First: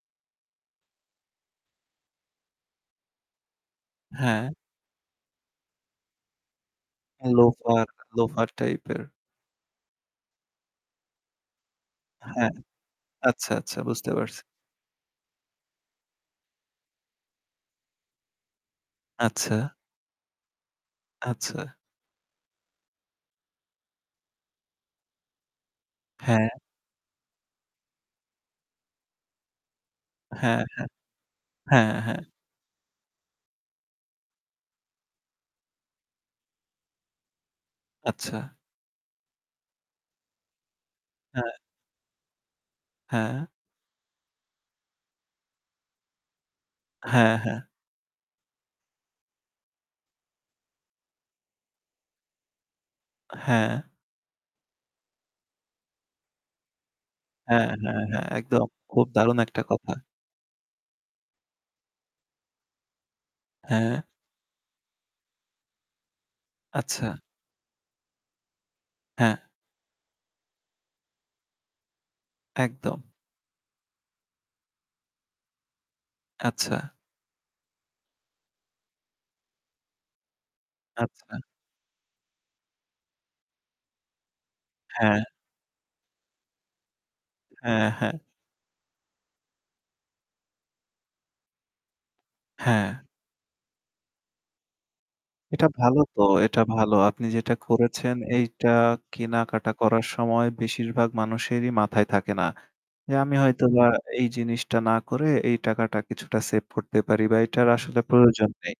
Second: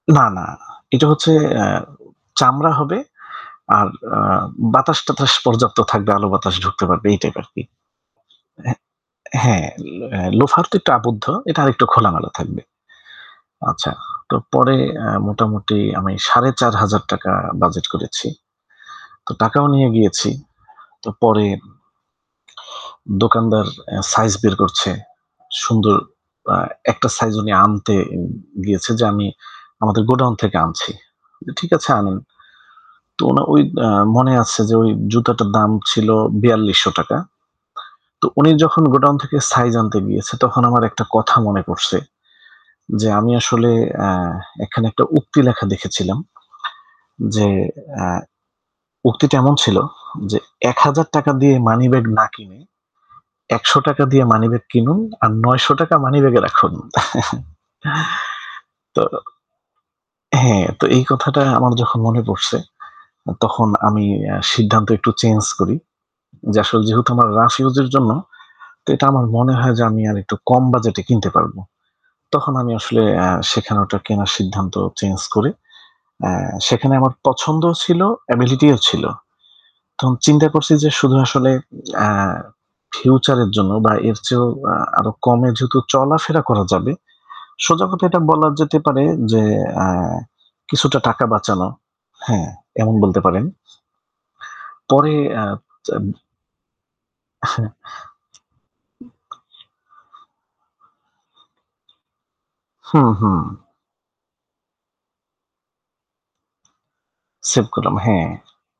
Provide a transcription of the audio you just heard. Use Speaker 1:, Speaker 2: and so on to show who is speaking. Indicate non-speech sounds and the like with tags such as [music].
Speaker 1: না, না। এটা হচ্ছে অ্যা চামড়া হবে আর আ
Speaker 2: হ্যাঁ।
Speaker 1: বাতাস-টাতাস পর্যাপ্ত থাকবে, আলো বাতাস ঢুকতে পারবে, এই টাইপ আরকি।
Speaker 2: লোফার লোফার
Speaker 1: এ
Speaker 2: টাইপের।
Speaker 1: হ্যা। এ ল লোফার তো একটু আবদ্ধ। এটা আরেকটু খোলামেলা
Speaker 2: হ্যাঁ,
Speaker 1: থাকবে।
Speaker 2: আচ্ছা, আচ্ছা।
Speaker 1: আচ্ছা।
Speaker 2: বুঝতে
Speaker 1: তো
Speaker 2: পারছি।
Speaker 1: পরে আ মোটামুটি আমি ৳৪,৫০০ বাজেট করেছি। তো
Speaker 2: আচ্ছা।
Speaker 1: টাকাও নিয়ে গিয়েছি। তো পরে
Speaker 2: আচ্ছা।
Speaker 1: দোকানদার আ সাইজ বের করছে। সুন্দর
Speaker 2: হ্যাঁ।
Speaker 1: আ একটা সাইজ উনি আনতে উ গিয়েছে যে, "আমি আমাদের গোডাউন থেকে
Speaker 2: হ্যাঁ, হ্যাঁ।
Speaker 1: আনছি। ঠিক আছে,
Speaker 2: হ্যাঁ,
Speaker 1: আনেন।"
Speaker 2: হ্যাঁ।
Speaker 1: তো উনার ওই মনে আছে যে ওই জুতোটার দাম ছিল ৳৪,২০০। তো
Speaker 2: আচ্ছা।
Speaker 1: উনি যখন গোডাউন থেকে সাইজ আনতে গিয়েছে তখন আমার একটা কথা
Speaker 2: হ্যাঁ।
Speaker 1: মনে পড়ছে। যে আমি
Speaker 2: হ্যাঁ।
Speaker 1: আসলে আ এখানে একটা উক্তি লেখা দেখেছিলাম
Speaker 2: হ্যাঁ,
Speaker 1: যে
Speaker 2: হ্যাঁ।
Speaker 1: অ্যা উক্তিটা এমন ছিল যে ৳১,০০০ দিয়ে মানিব্যাগ না কিনে
Speaker 2: আ হ্যাঁ।
Speaker 1: ৳১০০ দিয়ে মানিব্যাগ কিনুন আর ৳৯০০ মানিব্যাগে রাখুন।
Speaker 2: হ্যাঁ, হ্যাঁ, হ্যাঁ। একদম।
Speaker 1: [chuckles] তো
Speaker 2: খুব দারুণ একটা কথা।
Speaker 1: হ্যাঁ, তো এই কথাটা আমার যখন মনে পড়ছে অ তখন
Speaker 2: হ্যাঁ।
Speaker 1: আমি আ সিদ্ধান্ত একটু চেঞ্জ করি। যে আসলে যেহেতু
Speaker 2: আচ্ছা।
Speaker 1: আমার রাফ ইউজের জন্য তো এটা আমার
Speaker 2: হ্যাঁ।
Speaker 1: মনে হয় যে আমি আরেকটু কম বাজেটে কিনতে পারবো। তখন আমি আসলে
Speaker 2: একদম।
Speaker 1: আ সেখানে ওটা কেনার সিদ্ধান্ত চেঞ্জ করি। এ
Speaker 2: আচ্ছা।
Speaker 1: সেখানে আমার পছন্দও ছিল, ability ও ছিল। তখন চিন্তা করছি যে শুধু
Speaker 2: আচ্ছা।
Speaker 1: আসলে আ future এর জন্য বা এর চেয়েও আ আরও
Speaker 2: হ্যাঁ।
Speaker 1: কমে যেহেতু চলাফেরা করা যাবে। সোজা
Speaker 2: হ্যাঁ,
Speaker 1: কথা
Speaker 2: হ্যাঁ।
Speaker 1: এটা বলা যেতে পারে যে আ কিছুটা টাকা বাঁচানো। হ্যাঁ, এমন
Speaker 2: হ্যাঁ।
Speaker 1: বলতে পারেন। পরে আব
Speaker 2: এটা
Speaker 1: চা
Speaker 2: ভালো তো। এটা ভালো। আপনি যেটা করেছেন এইটা কেনাকাটা করার
Speaker 1: [chuckles]
Speaker 2: সময় বেশিরভাগ মানুষেরই মাথায় থাকে না।
Speaker 1: হু,
Speaker 2: যে
Speaker 1: হু।
Speaker 2: আমি হয়তোবা এই জিনিসটা না করে এই টাকাটা কিছুটা সেভ করতে পারি বা
Speaker 1: সেভ
Speaker 2: এটার
Speaker 1: করলাম,
Speaker 2: আসলে
Speaker 1: হ্যাঁ।
Speaker 2: প্রয়োজন নেই।